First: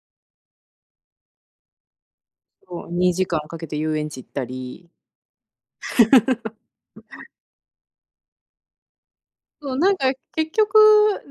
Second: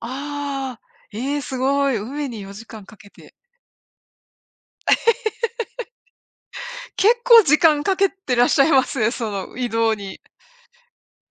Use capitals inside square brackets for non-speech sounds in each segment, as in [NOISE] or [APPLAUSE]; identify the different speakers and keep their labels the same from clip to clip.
Speaker 1: ああ、ええ、すごい、海に4時間
Speaker 2: そう、
Speaker 1: かけ
Speaker 2: にじ
Speaker 1: て
Speaker 2: かんかけて遊園地行ったり
Speaker 1: [LAUGHS]
Speaker 2: [LAUGHS]
Speaker 1: 結構時間かけてらっしゃいます、その移
Speaker 2: そう、な
Speaker 1: 動
Speaker 2: んか、
Speaker 1: に。
Speaker 2: 結局、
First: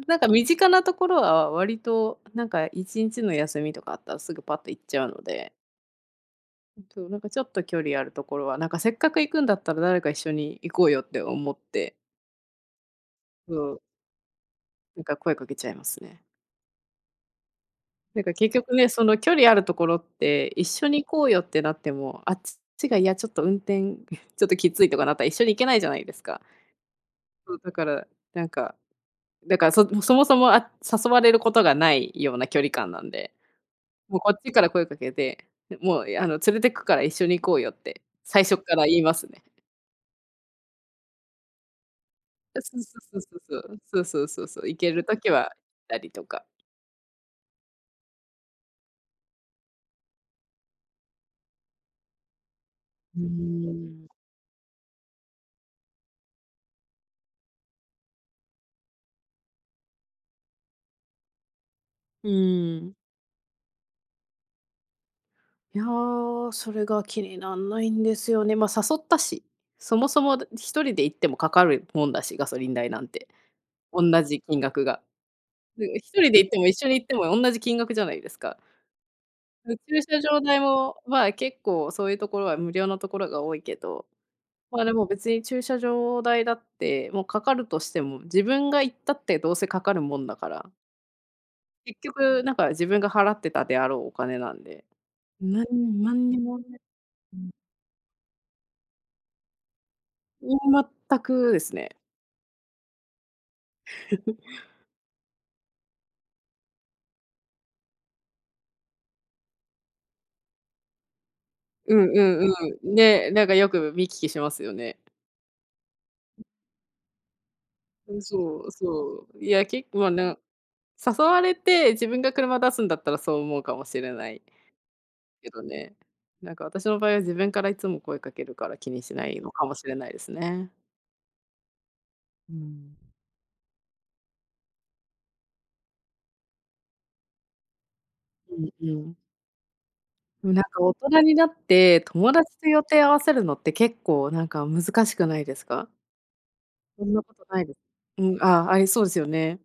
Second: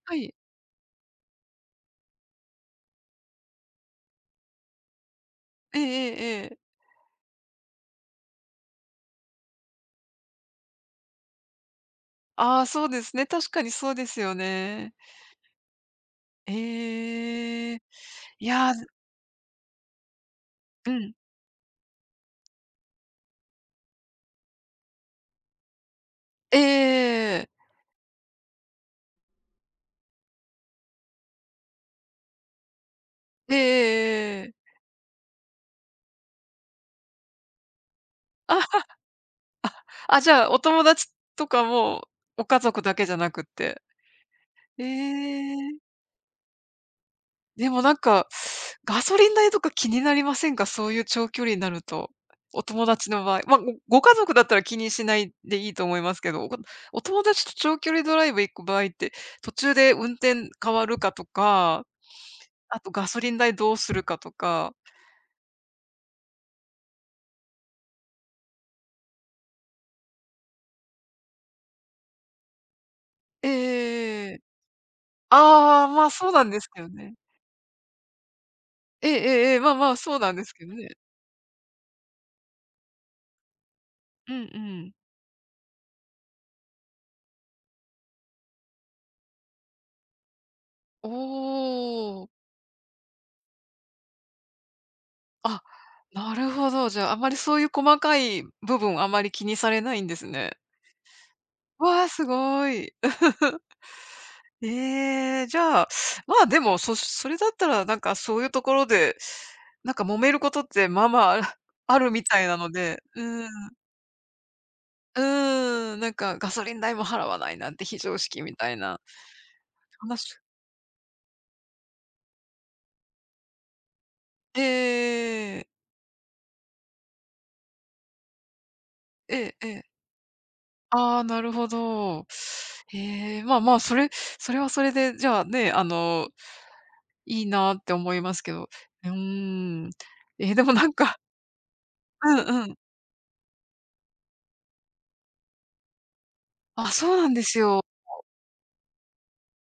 Speaker 2: な
Speaker 1: は
Speaker 2: んか
Speaker 1: い。
Speaker 2: 身近なところは割と、なんか1日の休みとかあったら、すぐぱっと行っちゃうので。
Speaker 1: ええええええ。
Speaker 2: そう、なんかちょっと距離あるところは、なんかせっかく行くんだったら、誰か一緒に行こうよって思って
Speaker 1: ああ、そうですね。確
Speaker 2: そ
Speaker 1: かに
Speaker 2: う。
Speaker 1: そうですよね。
Speaker 2: なんか声かけちゃいますね。
Speaker 1: ええ。
Speaker 2: なんか結
Speaker 1: やあ
Speaker 2: 局ね、その距離あるところって、一緒
Speaker 1: う
Speaker 2: に行
Speaker 1: ん。
Speaker 2: こうよってなっても、あっちが、いやちょっと運転、ちょっときついとかなったら一緒に行けないじゃないですか。
Speaker 1: ええええええ。
Speaker 2: そう、だから、なんか、だから、そそもそも、あ、誘われることがないような距離感なんで。
Speaker 1: ええ
Speaker 2: もうこ
Speaker 1: え
Speaker 2: っ
Speaker 1: ええ
Speaker 2: ち
Speaker 1: え。
Speaker 2: から声かけて、もうあの連れてくから一緒に行こうよって、最初っ
Speaker 1: あ、は
Speaker 2: から言いますね。
Speaker 1: あ、じゃあ、お友達とかも、お家
Speaker 2: あ、そ
Speaker 1: 族
Speaker 2: う
Speaker 1: だ
Speaker 2: そ
Speaker 1: けじゃ
Speaker 2: うそう
Speaker 1: な
Speaker 2: そう
Speaker 1: くっ
Speaker 2: そう。
Speaker 1: て、
Speaker 2: そうそうそうそう。行
Speaker 1: え
Speaker 2: ける時は行っ
Speaker 1: え。
Speaker 2: たりとか
Speaker 1: でもなんか、ガソリン代とか気になりませんか？そういう長距離になると、お友達
Speaker 2: うー
Speaker 1: の場合。ま、ごご
Speaker 2: ん。
Speaker 1: 家族だったら気にしないでいいと思いますけど、おお友達と長距離ドライブ行く場合って、途中で運転変わるかとか、
Speaker 2: うー
Speaker 1: あと
Speaker 2: ん。
Speaker 1: ガソリン代どうするかとか
Speaker 2: やあ、それが気になんないんですよね。ま、誘ったし。そもそも1人で行ってもかかるもんだし、ガソリン代なんて、
Speaker 1: ええええ
Speaker 2: おんな
Speaker 1: えええ
Speaker 2: じ
Speaker 1: え。
Speaker 2: 金額が。
Speaker 1: ああああああ、
Speaker 2: で
Speaker 1: まあ、
Speaker 2: ひと
Speaker 1: そ
Speaker 2: り
Speaker 1: う
Speaker 2: で
Speaker 1: な
Speaker 2: 行っ
Speaker 1: ん
Speaker 2: て
Speaker 1: です
Speaker 2: も
Speaker 1: け
Speaker 2: 一
Speaker 1: ど
Speaker 2: 緒に行って
Speaker 1: ね。
Speaker 2: も同じ金額じゃないですか。
Speaker 1: ええええええ、ま
Speaker 2: そ、
Speaker 1: あまあ、
Speaker 2: 駐
Speaker 1: そう
Speaker 2: 車
Speaker 1: なん
Speaker 2: 場
Speaker 1: です
Speaker 2: 代
Speaker 1: けどね。
Speaker 2: も、まあ、結構そういうところは無料のところが多いけど、
Speaker 1: うんう
Speaker 2: まあで
Speaker 1: ん。
Speaker 2: も別に駐車場代だって、もうかかるとしても自分が行ったってどうせかかるもんだから
Speaker 1: お
Speaker 2: 結
Speaker 1: お。
Speaker 2: 局なんか自分が払ってたであろうお金なんで。
Speaker 1: あ、
Speaker 2: なんなん
Speaker 1: な
Speaker 2: に
Speaker 1: る
Speaker 2: も、
Speaker 1: ほど。
Speaker 2: う
Speaker 1: じゃあ、あまり
Speaker 2: ん。
Speaker 1: そういう細かい部分をあまり気にされないんです
Speaker 2: い
Speaker 1: ね。
Speaker 2: や、全くですね。
Speaker 1: わあ、すごい。[GIGGLES]
Speaker 2: [CHUCKLES]
Speaker 1: ええ、じゃあ、まあ、でもそそれだったら、なんかそういうところで、なんか揉めることってまあまあ、[CHUCKLES]
Speaker 2: う
Speaker 1: ある
Speaker 2: んう
Speaker 1: みたい
Speaker 2: ん
Speaker 1: なの
Speaker 2: うん。
Speaker 1: で、う
Speaker 2: ね、な
Speaker 1: ー
Speaker 2: んかよ
Speaker 1: ん。
Speaker 2: く見聞きしますよね。
Speaker 1: うーん、なんかガソリン代も払わないなんて非
Speaker 2: そ
Speaker 1: 常
Speaker 2: う
Speaker 1: 識み
Speaker 2: そ
Speaker 1: た
Speaker 2: う
Speaker 1: いな
Speaker 2: そう。いや結構、ま、な
Speaker 1: 話
Speaker 2: ん誘われて自分が車出すんだったらそう思うかもしれない。
Speaker 1: えええ
Speaker 2: け
Speaker 1: ええええ
Speaker 2: ど
Speaker 1: え。
Speaker 2: ね、なんか私の場合は自分からいつも声かけるから気にしな
Speaker 1: え
Speaker 2: いの
Speaker 1: え
Speaker 2: か
Speaker 1: え
Speaker 2: も
Speaker 1: え。
Speaker 2: しれないですね。
Speaker 1: ああ、なるほど。
Speaker 2: うーん。
Speaker 1: へえ、まあまあ、それそれはそれでじゃあね、あの、いいなって思いますけ
Speaker 2: う
Speaker 1: ど、
Speaker 2: んう
Speaker 1: うー
Speaker 2: ん。
Speaker 1: ん、え
Speaker 2: な
Speaker 1: え、で
Speaker 2: ん
Speaker 1: も
Speaker 2: か
Speaker 1: なん
Speaker 2: 大
Speaker 1: か
Speaker 2: 人になって、
Speaker 1: う
Speaker 2: 友
Speaker 1: ん
Speaker 2: 達
Speaker 1: う
Speaker 2: と
Speaker 1: ん。
Speaker 2: 予定合わせるのって結構、なんか難しくないですか？
Speaker 1: あ、
Speaker 2: そ
Speaker 1: そ
Speaker 2: ん
Speaker 1: う
Speaker 2: な
Speaker 1: なん
Speaker 2: こ
Speaker 1: で
Speaker 2: と
Speaker 1: す
Speaker 2: ないです？
Speaker 1: よ。
Speaker 2: うん、ああ、ありそうですよね。